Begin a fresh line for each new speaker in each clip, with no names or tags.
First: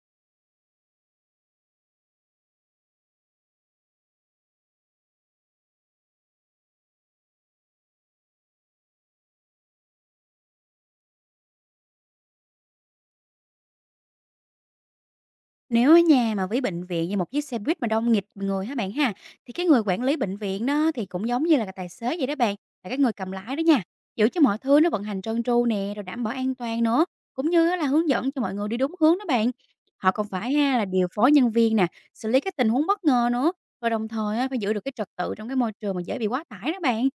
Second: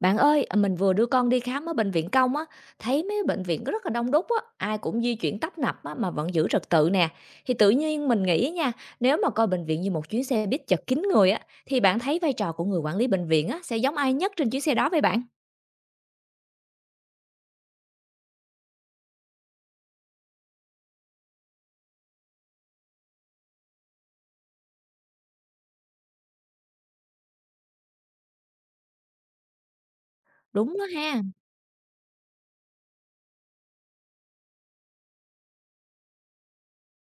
Bạn ơi, mình vừa đưa con đi khám ở bệnh viện công á, thấy mấy bệnh viện có rất là đông đúc á, ai cũng di chuyển tấp nập á, mà vẫn giữ trật tự nè. Thì tự nhiên mình nghĩ nha, nếu mà coi bệnh viện như một chuyến xe buýt chật kín người á, thì bạn thấy vai trò của người quản lý bệnh viện á, sẽ giống ai nhất trên chuyến xe đó vậy bạn?
Nếu ở nhà mà với bệnh viện như một chiếc xe buýt mà đông nghịt người hả bạn ha, thì cái người quản lý bệnh viện đó thì cũng giống như là cái tài xế vậy đó bạn, là cái người cầm lái đó nha. Giữ cho mọi thứ nó vận hành trơn tru nè, rồi đảm bảo an toàn nữa, cũng như á là hướng dẫn cho mọi người đi đúng hướng đó bạn. Họ còn phải
Đúng
ha là
đó
điều
ha.
phối nhân viên nè, xử lý các tình huống bất ngờ nữa, và đồng thời á, phải giữ được cái trật tự trong cái môi trường mà dễ bị quá tải đó bạn.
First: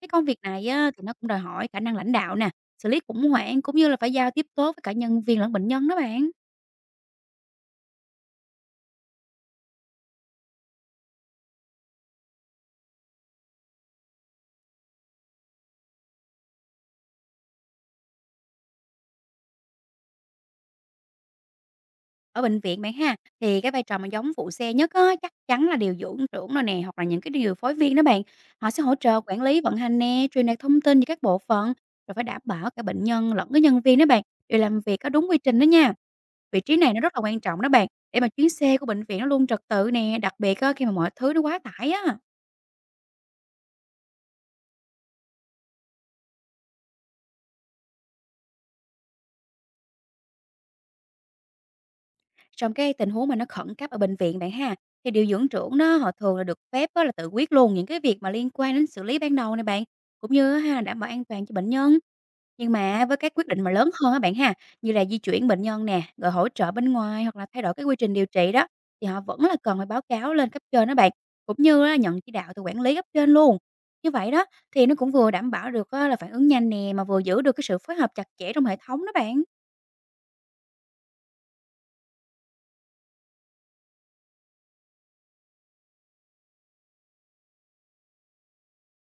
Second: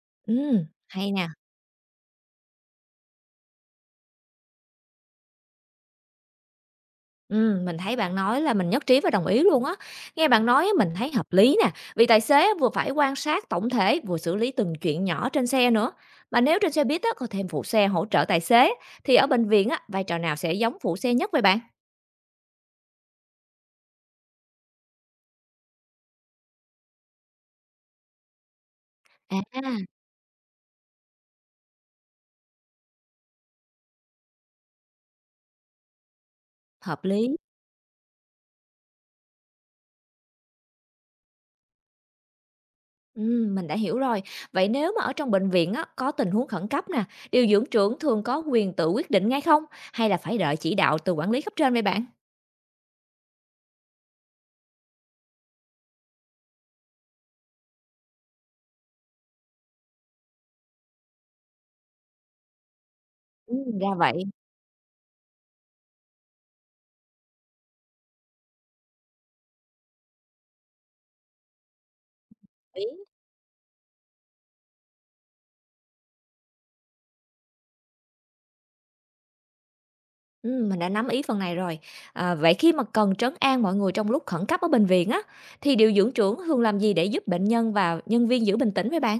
Cái công việc
Ừ,
này á, thì
hay
nó
nè.
cũng đòi hỏi khả năng lãnh đạo nè, xử lý khủng hoảng cũng như là phải giao tiếp tốt với cả nhân viên lẫn bệnh nhân đó bạn.
Mình thấy bạn nói là mình nhất trí và đồng ý luôn á. Nghe bạn nói á, mình thấy hợp lý nè, vì tài xế á, vừa phải quan sát tổng thể, vừa xử lý từng chuyện nhỏ trên xe nữa. Mà nếu trên xe buýt á, có thêm phụ xe hỗ trợ tài xế, thì ở bệnh viện á, vai trò nào sẽ giống phụ xe nhất vậy bạn?
Ở bệnh viện bạn ha, thì cái vai trò mà giống phụ xe nhất á, chắc chắn là điều dưỡng trưởng rồi nè, hoặc là những cái điều phối viên đó bạn. Họ sẽ hỗ trợ quản
À,
lý vận hành nè, truyền đạt thông tin cho các bộ phận, rồi phải đảm bảo cả bệnh nhân lẫn cái nhân viên đó bạn, đều làm việc có đúng quy trình đó nha. Vị trí này nó
hợp
rất là
lý.
quan trọng đó bạn, để mà chuyến xe của bệnh viện nó luôn trật tự nè, đặc biệt á, khi mà mọi thứ nó quá tải á.
Mình đã hiểu rồi. Vậy nếu mà ở trong bệnh viện á, có tình huống khẩn cấp nè, điều dưỡng trưởng thường có quyền tự quyết định ngay không? Hay là phải đợi chỉ đạo từ quản lý cấp trên vậy bạn?
Trong cái tình huống mà nó khẩn cấp ở bệnh viện bạn ha, thì điều dưỡng trưởng đó họ thường là được phép á là tự quyết luôn những cái việc mà liên quan đến xử lý ban đầu này bạn, cũng như á ha đảm bảo an toàn cho bệnh nhân. Nhưng mà với các quyết định mà lớn
Ra
hơn á
vậy.
bạn ha, như là di chuyển bệnh nhân nè, rồi hỗ trợ bên ngoài hoặc là thay đổi cái quy trình điều trị đó, thì họ vẫn là cần phải báo cáo lên cấp trên đó bạn, cũng như á, nhận chỉ đạo từ quản lý cấp trên luôn. Như vậy đó thì nó cũng vừa đảm bảo được á là phản ứng nhanh nè mà vừa giữ được cái sự phối hợp chặt chẽ trong hệ thống đó bạn.
Mình đã nắm ý phần này rồi. À, vậy khi mà cần trấn an mọi người trong lúc khẩn cấp ở bệnh viện á, thì điều dưỡng trưởng thường làm gì để giúp bệnh nhân và nhân viên giữ bình tĩnh với bạn?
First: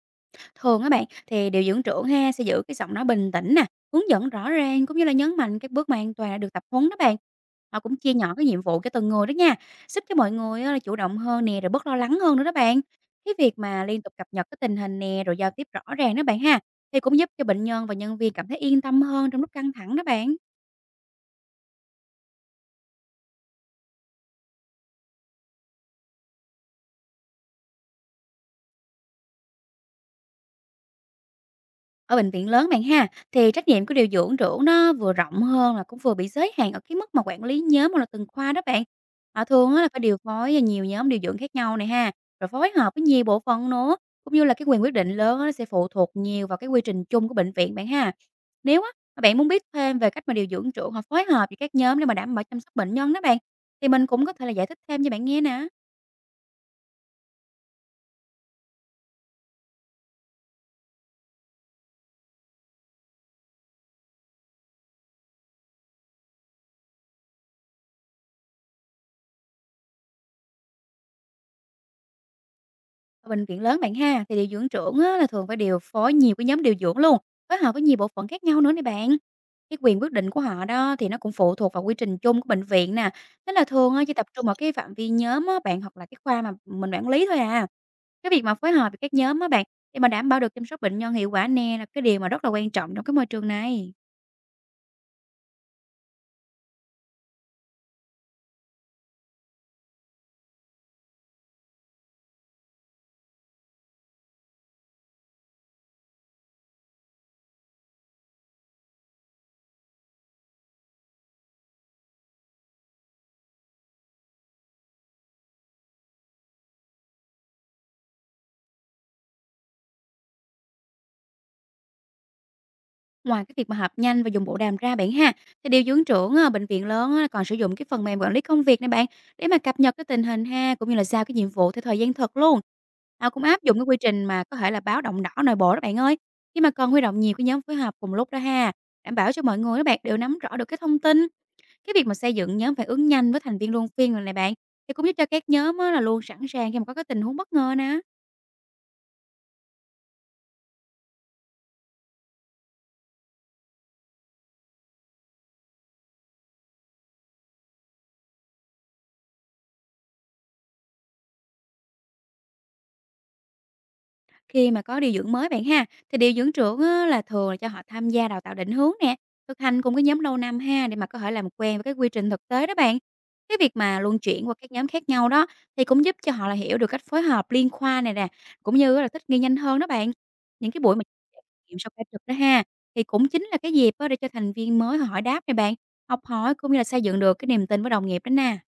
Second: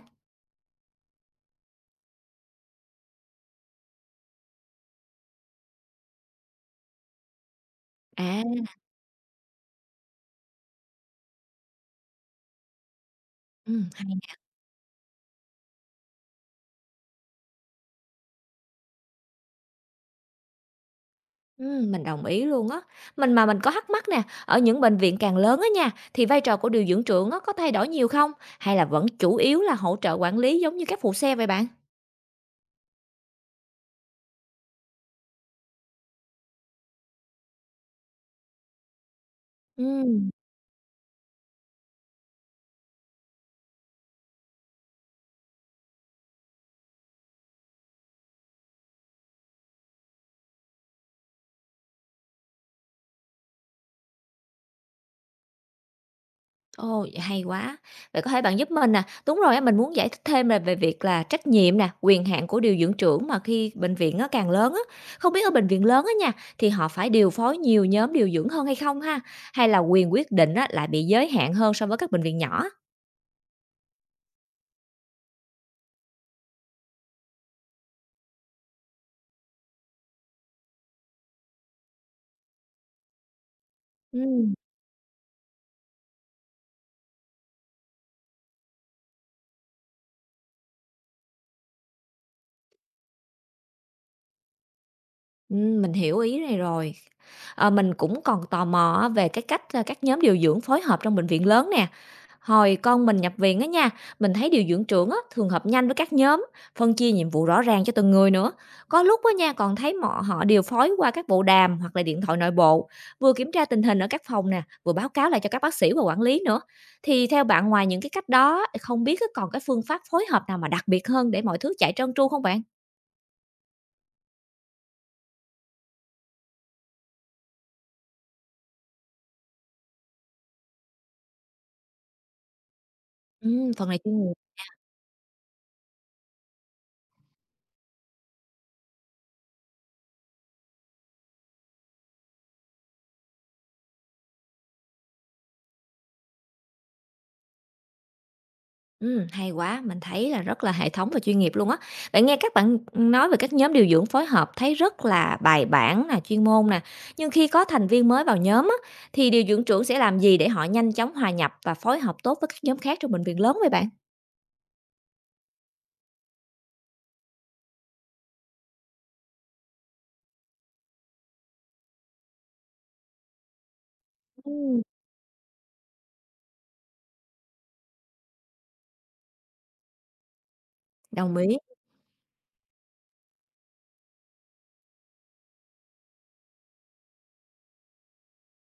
Thường á bạn, thì điều dưỡng trưởng ha sẽ giữ cái giọng nói bình tĩnh nè, hướng dẫn rõ ràng cũng như là nhấn mạnh các bước mà an toàn đã được tập huấn đó bạn. Họ cũng chia nhỏ cái nhiệm
À,
vụ cho từng người đó nha, giúp cho mọi người á là chủ động hơn nè, rồi bớt lo lắng hơn nữa đó bạn. Cái việc mà liên
hay
tục cập
nè.
nhật cái tình hình nè, rồi giao tiếp rõ ràng đó bạn ha, thì cũng giúp cho bệnh nhân và nhân viên cảm thấy yên tâm hơn trong lúc căng thẳng đó bạn.
Mình đồng ý luôn á. Mình có thắc mắc nè, ở những bệnh viện càng lớn á nha, thì vai trò của điều dưỡng trưởng á có thay đổi nhiều không? Hay là vẫn chủ yếu là hỗ trợ quản lý giống như các phụ xe vậy bạn?
Ở bệnh viện lớn bạn ha, thì trách nhiệm của điều dưỡng trưởng nó vừa rộng hơn là cũng vừa bị giới hạn ở cái mức mà quản lý nhóm hoặc là từng khoa đó bạn. Họ thường á là phải điều
Ừm.
phối nhiều nhóm điều dưỡng khác nhau này ha, rồi phối hợp với nhiều bộ phận nữa, cũng như là cái quyền quyết định lớn á, nó sẽ phụ thuộc nhiều vào cái quy trình chung của bệnh viện bạn ha. Nếu á, mà bạn muốn biết thêm về cách mà điều dưỡng trưởng họ phối hợp với các nhóm để mà đảm bảo chăm sóc bệnh nhân đó bạn, thì mình cũng có thể là giải thích thêm cho bạn nghe nè.
Ồ, vậy hay quá. Vậy có thể bạn giúp mình nè, đúng rồi á, mình muốn giải thích thêm là về việc là trách nhiệm nè, quyền hạn của điều dưỡng trưởng mà khi bệnh viện nó càng lớn á, không biết ở bệnh viện lớn á nha, thì họ phải điều phối nhiều nhóm điều dưỡng hơn hay không ha? Hay là quyền quyết định á, lại bị giới hạn hơn so với các bệnh viện nhỏ?
Ở bệnh viện lớn bạn ha, thì điều dưỡng trưởng á, là thường phải điều phối nhiều cái nhóm điều dưỡng luôn, phối hợp với nhiều bộ phận khác nhau nữa này bạn. Cái quyền quyết định của họ đó thì nó cũng phụ thuộc vào quy trình chung của bệnh viện nè. Nên là thường á, chỉ tập
Ừ.
trung vào cái phạm vi nhóm á, bạn hoặc là cái khoa mà mình quản lý thôi à. Cái việc mà phối hợp với các nhóm á bạn để mà đảm bảo được chăm sóc bệnh nhân hiệu quả nè là cái điều mà rất là quan trọng trong cái môi trường này.
Mình hiểu ý này rồi. Mình cũng còn tò mò á về cái cách, các nhóm điều dưỡng phối hợp trong bệnh viện lớn nè. Hồi con mình nhập viện á nha, mình thấy điều dưỡng trưởng á, thường họp nhanh với các nhóm, phân chia nhiệm vụ rõ ràng cho từng người nữa. Có lúc á nha, còn thấy họ điều phối qua các bộ đàm hoặc là điện thoại nội bộ, vừa kiểm tra tình hình ở các phòng nè, vừa báo cáo lại cho các bác sĩ và quản lý nữa. Thì theo bạn ngoài những cái cách đó không biết á còn cái phương pháp phối hợp nào mà đặc biệt hơn để mọi thứ chạy trơn tru không bạn?
Ngoài cái việc mà họp nhanh và dùng bộ đàm ra bạn ha, thì điều dưỡng trưởng bệnh viện lớn á, còn sử dụng cái phần mềm quản lý công việc này bạn để mà cập nhật cái tình hình ha cũng như là giao cái nhiệm vụ theo thời gian thực luôn. Họ cũng áp dụng cái
Phần
quy
này chuyên.
trình mà có thể là báo động đỏ nội bộ đó bạn ơi. Khi mà cần huy động nhiều cái nhóm phối hợp cùng lúc đó ha, đảm bảo cho mọi người các bạn đều nắm rõ được cái thông tin. Cái việc mà xây dựng nhóm phản ứng nhanh với thành viên luân phiên rồi này bạn thì cũng giúp cho các nhóm á, là luôn sẵn sàng khi mà có cái tình huống bất ngờ nè.
Hay quá, mình thấy là rất là hệ thống và chuyên nghiệp luôn á. Vậy nghe các bạn nói về các nhóm điều dưỡng phối hợp thấy rất là bài bản nè, chuyên môn nè, nhưng khi có thành viên mới vào nhóm á, thì điều dưỡng trưởng sẽ làm gì để họ nhanh chóng hòa nhập và phối hợp tốt với các nhóm khác trong bệnh viện lớn vậy bạn?
Khi mà có điều dưỡng mới bạn ha, thì điều dưỡng trưởng á, là thường là cho họ tham gia đào tạo định hướng nè, thực hành cùng cái nhóm lâu năm ha để mà có thể làm quen với cái quy trình thực tế đó bạn. Cái việc mà luân chuyển qua các
Ừm.
nhóm khác nhau đó thì cũng giúp cho họ là hiểu được cách phối hợp liên khoa này nè, cũng như là thích nghi nhanh hơn đó bạn. Những cái buổi mà
Đồng ý.
nghiệm sau ca trực đó ha, thì cũng chính là cái dịp á, để cho thành viên mới họ hỏi đáp này bạn, học hỏi cũng như là xây dựng được cái niềm tin với đồng nghiệp đó nè.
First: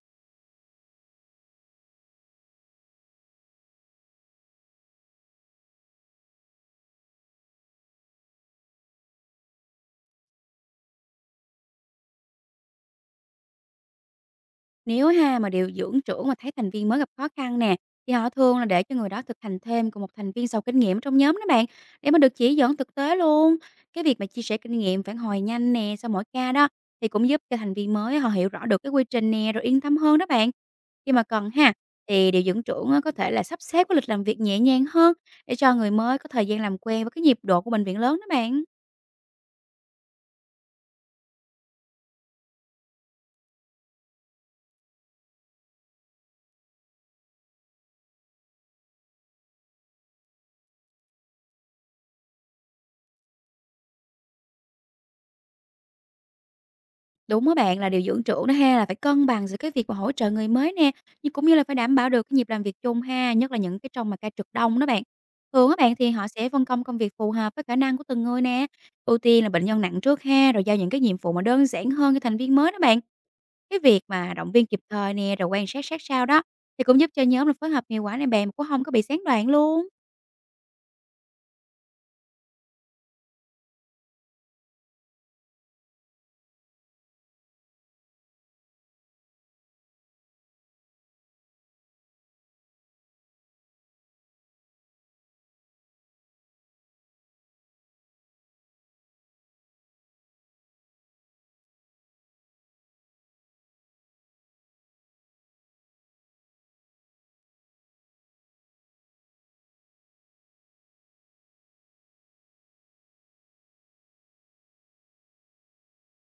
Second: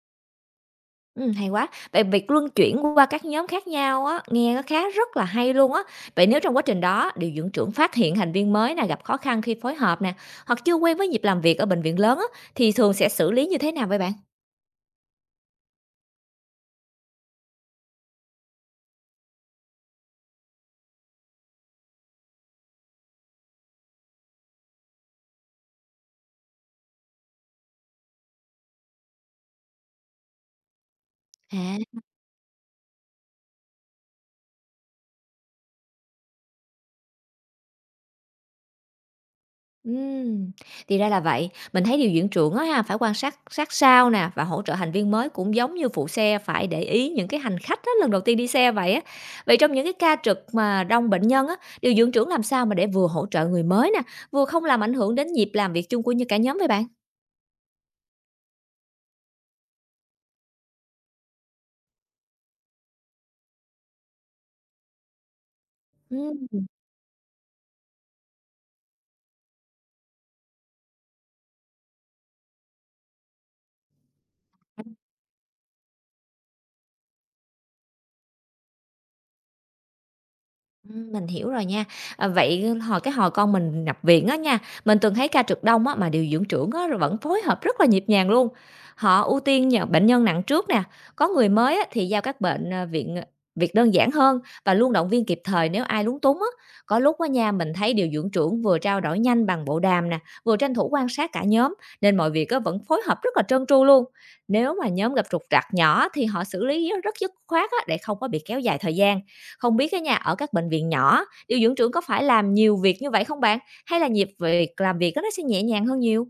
Hay quá. Vậy việc luân chuyển qua các nhóm khác nhau á, nghe nó khá rất là hay luôn á. Vậy nếu trong quá trình đó, điều dưỡng trưởng phát hiện thành viên mới nè, gặp khó khăn khi phối hợp nè, hoặc chưa quen với nhịp làm việc ở bệnh viện lớn á, thì thường sẽ xử lý như thế nào vậy bạn?
Nếu ha mà điều dưỡng trưởng mà thấy thành viên mới gặp khó khăn nè, thì họ thường là để cho người đó thực hành thêm cùng một thành viên giàu kinh nghiệm trong nhóm đó bạn, để mà được chỉ dẫn thực tế luôn. Cái việc mà chia sẻ kinh nghiệm phản hồi nhanh nè sau mỗi ca đó thì cũng giúp cho thành viên mới họ hiểu rõ được cái quy trình nè rồi yên tâm hơn đó bạn. Khi mà cần ha
À,
thì điều dưỡng trưởng á, có thể là sắp xếp cái lịch làm việc nhẹ nhàng hơn để cho người mới có thời gian làm quen với cái nhịp độ của bệnh viện lớn đó bạn.
ừm, thì ra là vậy. Mình thấy điều dưỡng trưởng á ha, phải quan sát sát sao nè và hỗ trợ thành viên mới cũng giống như phụ xe phải để ý những cái hành khách á, lần đầu tiên đi xe vậy á. Vậy trong những cái ca trực mà đông bệnh nhân á, điều dưỡng trưởng làm sao mà để vừa hỗ trợ người mới nè, vừa không làm ảnh hưởng đến nhịp làm việc chung của như cả nhóm vậy bạn?
Đúng á bạn, là điều dưỡng trưởng đó ha, là phải cân bằng giữa cái việc mà hỗ trợ người mới nè, nhưng cũng như là phải đảm bảo được cái nhịp làm việc chung ha, nhất là những cái trong mà ca trực đông đó bạn. Thường các bạn thì họ sẽ
Ừm.
phân công công việc phù hợp với khả năng của từng người nè, ưu tiên là bệnh nhân nặng trước ha, rồi giao những cái nhiệm vụ mà đơn giản hơn cho thành viên mới đó bạn. Cái việc mà động viên kịp thời nè, rồi quan sát sát sao đó thì cũng giúp cho nhóm là phối hợp hiệu quả này bạn mà cũng không có bị gián đoạn luôn.
Mình hiểu rồi nha. À, vậy hồi con mình nhập viện á nha, mình từng thấy ca trực đông á mà điều dưỡng trưởng á rồi vẫn phối hợp rất là nhịp nhàng luôn. Họ ưu tiên nhận bệnh nhân nặng trước nè, có người mới á thì giao các bệnh à, viện à, việc đơn giản hơn và luôn động viên kịp thời nếu ai lúng túng á. Có lúc á nha, mình thấy điều dưỡng trưởng vừa trao đổi nhanh bằng bộ đàm nè, vừa tranh thủ quan sát cả nhóm nên mọi việc á vẫn phối hợp rất là trơn tru luôn. Nếu mà nhóm gặp trục trặc nhỏ thì họ xử lý rất dứt khoát á để không có bị kéo dài thời gian không biết cái nhà ở các bệnh viện nhỏ, điều dưỡng trưởng có phải làm nhiều việc như vậy không bạn? Hay là nhịp làm việc đó nó sẽ nhẹ nhàng hơn nhiều?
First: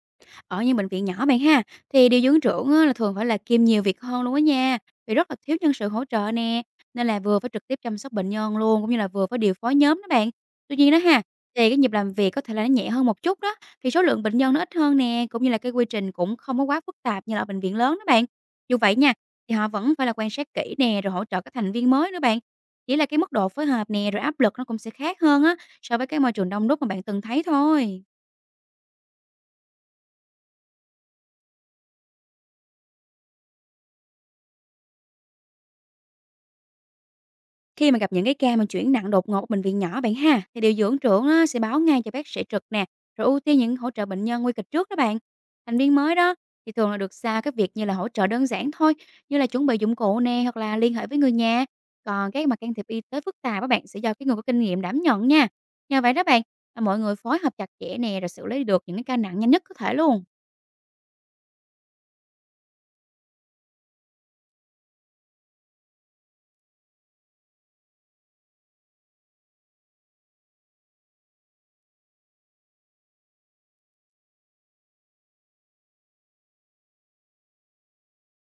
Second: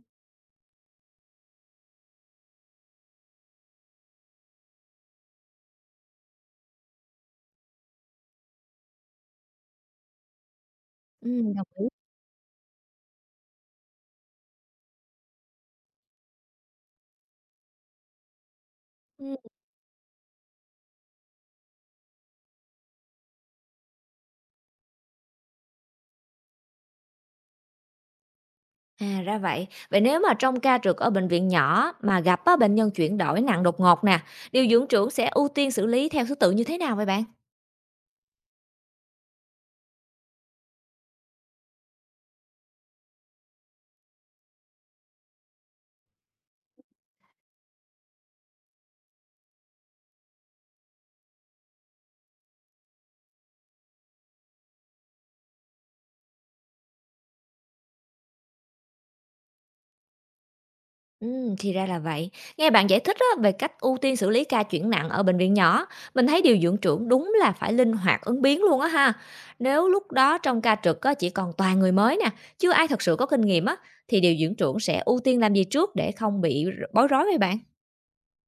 Ở những bệnh viện nhỏ bạn ha, thì điều dưỡng trưởng á, là thường phải là kiêm nhiều việc hơn luôn á nha, vì rất là thiếu nhân sự hỗ trợ nè, nên là vừa phải trực tiếp chăm sóc bệnh nhân luôn, cũng như là vừa phải điều phối nhóm đó bạn. Tuy nhiên đó ha,
Đồng
thì cái
ý.
nhịp làm việc có thể là nó nhẹ hơn một chút đó, thì số lượng bệnh nhân nó ít hơn nè, cũng như là cái quy trình cũng không có quá phức tạp như là ở bệnh viện lớn đó bạn. Dù vậy nha,
Ừm,
thì họ vẫn phải là quan sát kỹ nè, rồi hỗ trợ các thành viên mới nữa bạn. Chỉ là cái mức độ phối hợp nè, rồi áp lực nó cũng sẽ khác hơn á, so với cái môi trường đông đúc mà bạn từng thấy thôi.
À, ra vậy. Vậy nếu mà trong ca trực ở bệnh viện nhỏ mà gặp á, bệnh nhân chuyển đổi nặng đột ngột nè, điều dưỡng trưởng sẽ ưu tiên xử lý theo thứ tự như thế nào vậy bạn?
Khi mà gặp những cái ca mà chuyển nặng đột ngột ở bệnh viện nhỏ bạn ha, thì điều dưỡng trưởng á, sẽ báo ngay cho bác sĩ trực nè, rồi ưu tiên những hỗ trợ bệnh nhân nguy kịch trước đó bạn. Thành viên mới đó thì thường là được giao các việc như là hỗ trợ đơn giản thôi, như là chuẩn bị dụng cụ nè hoặc là liên hệ với người nhà. Còn cái mà can thiệp y tế phức tạp các bạn sẽ do cái người có kinh nghiệm đảm nhận nha. Nhờ vậy đó bạn, mà mọi người phối hợp chặt chẽ nè rồi xử lý được những cái ca nặng nhanh nhất có thể luôn.
Thì ra là vậy. Nghe bạn giải thích á, về cách ưu tiên xử lý ca chuyển nặng ở bệnh viện nhỏ, mình thấy điều dưỡng trưởng đúng là phải linh hoạt ứng biến luôn á ha. Nếu lúc đó trong ca trực á, chỉ còn toàn người mới nè, chưa ai thật sự có kinh nghiệm á, thì điều dưỡng trưởng sẽ ưu tiên làm gì trước để không bị bối rối vậy bạn?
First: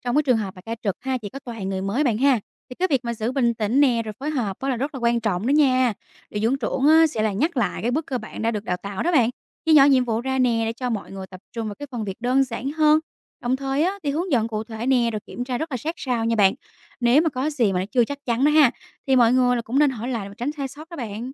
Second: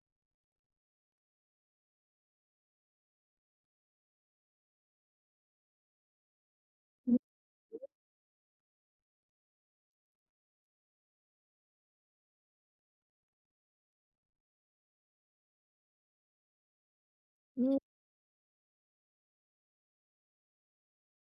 Trong cái trường hợp mà ca trực ha, chỉ có toàn người mới bạn ha, thì cái việc mà giữ bình tĩnh nè, rồi phối hợp đó là rất là quan trọng đó nha. Điều dưỡng trưởng á, sẽ là nhắc lại cái bước cơ bản đã được đào tạo đó bạn, chia nhỏ nhiệm vụ ra nè để cho mọi người tập trung vào cái phần việc đơn giản hơn. Đồng thời á, thì hướng dẫn cụ thể nè, rồi kiểm tra rất là sát sao nha bạn. Nếu mà có
Ừ.
gì mà nó chưa chắc chắn đó ha, thì mọi người là cũng nên hỏi lại và tránh sai sót đó bạn.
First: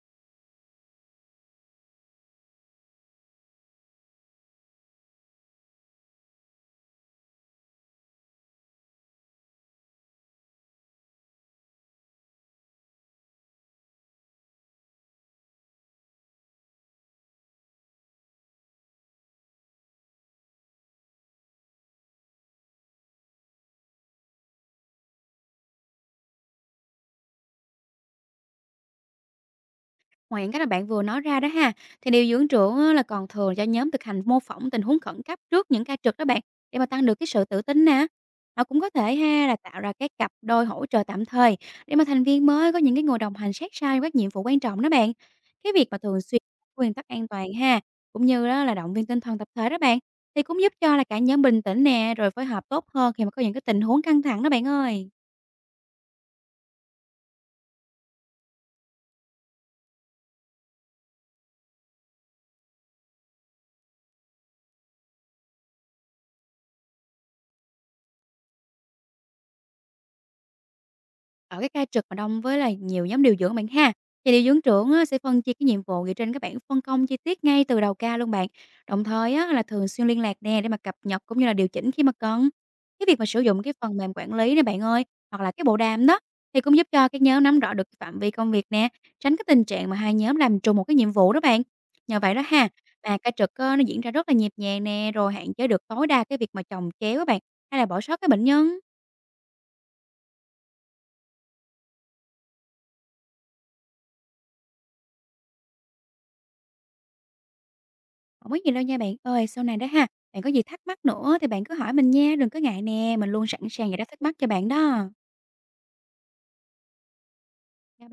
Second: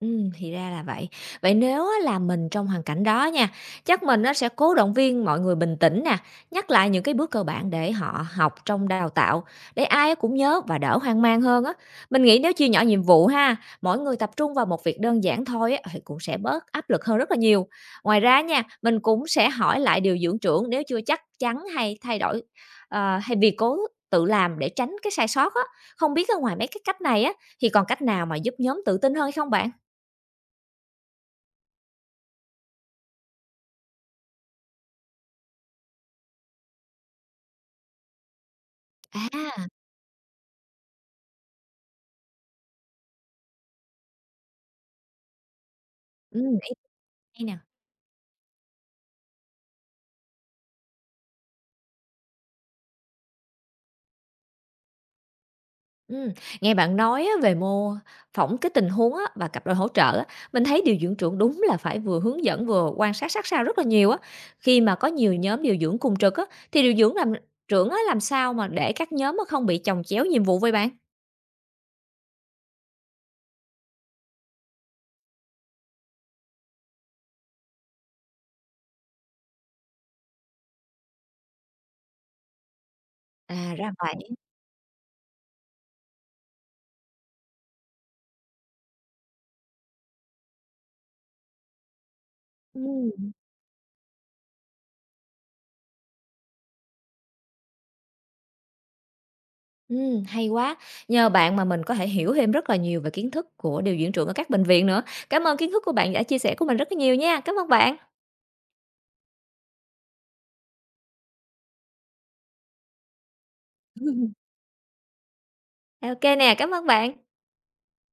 Thì ra là vậy. Vậy nếu á là mình trong hoàn cảnh đó nha, chắc mình nó sẽ cố động viên mọi người bình tĩnh nè, nhắc lại những cái bước cơ bản để họ học trong đào tạo, để ai cũng nhớ và đỡ hoang mang hơn á. Mình nghĩ nếu chia nhỏ nhiệm vụ ha, mỗi người tập trung vào một việc đơn giản thôi á, thì cũng sẽ bớt áp lực hơn rất là nhiều. Ngoài ra nha, mình cũng sẽ hỏi lại điều dưỡng trưởng nếu chưa chắc chắn hay thay đổi, hay vì cố tự làm để tránh cái sai sót á. Không biết ở ngoài mấy cái cách này á, thì còn cách nào mà giúp nhóm tự tin hơn hay không bạn?
Ngoài những cái mà bạn vừa nói ra đó ha, thì điều dưỡng trưởng á là còn thường cho nhóm thực hành mô phỏng tình huống khẩn cấp trước những ca trực đó bạn, để mà tăng được cái sự tự tin nè. Họ cũng có thể ha là
À,
tạo ra các cặp đôi hỗ trợ tạm thời để mà thành viên mới có những cái người đồng hành sát sao trong các nhiệm vụ quan trọng đó bạn. Cái việc mà thường xuyên
ý
nguyên tắc an
hay
toàn
nè.
ha, cũng như đó là động viên tinh thần tập thể đó bạn, thì cũng giúp cho là cả nhóm bình tĩnh nè, rồi phối hợp tốt hơn khi mà có những cái tình huống căng thẳng đó bạn ơi.
Ừm, Nghe bạn nói á về mô phỏng cái tình huống á và cặp đôi hỗ trợ á, mình thấy điều dưỡng trưởng đúng là phải vừa hướng dẫn vừa quan sát sát sao rất là nhiều á. Khi mà có nhiều nhóm điều dưỡng cùng trực á, thì điều dưỡng trưởng á làm sao mà để các nhóm á không bị chồng chéo nhiệm vụ với bạn?
Ở cái ca trực mà đông với là nhiều nhóm điều dưỡng bạn ha, thì điều dưỡng trưởng á sẽ phân chia cái nhiệm vụ dựa trên các bảng phân công chi tiết ngay từ đầu ca luôn bạn. Đồng thời á là thường xuyên liên lạc nè để mà cập nhật cũng như là điều chỉnh khi mà cần. Cái việc mà sử dụng cái
À, ra
phần mềm quản
vậy.
lý này bạn ơi, hoặc là cái bộ đàm đó thì cũng giúp cho các nhóm nắm rõ được cái phạm vi công việc nè, tránh cái tình trạng mà hai nhóm làm trùng một cái nhiệm vụ đó bạn. Nhờ vậy đó ha, mà ca
Ừm,
trực á, nó diễn ra rất là nhịp nhàng nè, rồi hạn chế được tối đa cái việc mà chồng chéo á bạn, hay là bỏ sót cái bệnh nhân.
Hay quá. Nhờ bạn mà mình có thể hiểu thêm rất là nhiều về kiến thức của điều dưỡng trưởng ở các bệnh viện nữa. Cảm ơn kiến thức của bạn đã chia sẻ của mình rất là nhiều nha. Cảm ơn bạn.
Hổng có gì đâu nha bạn ơi. Sau này đó ha, bạn có gì thắc mắc nữa thì bạn cứ hỏi mình nha, đừng có ngại nè, mình luôn sẵn sàng giải đáp thắc mắc cho bạn đó.
OK nè, cảm ơn bạn.
Chào.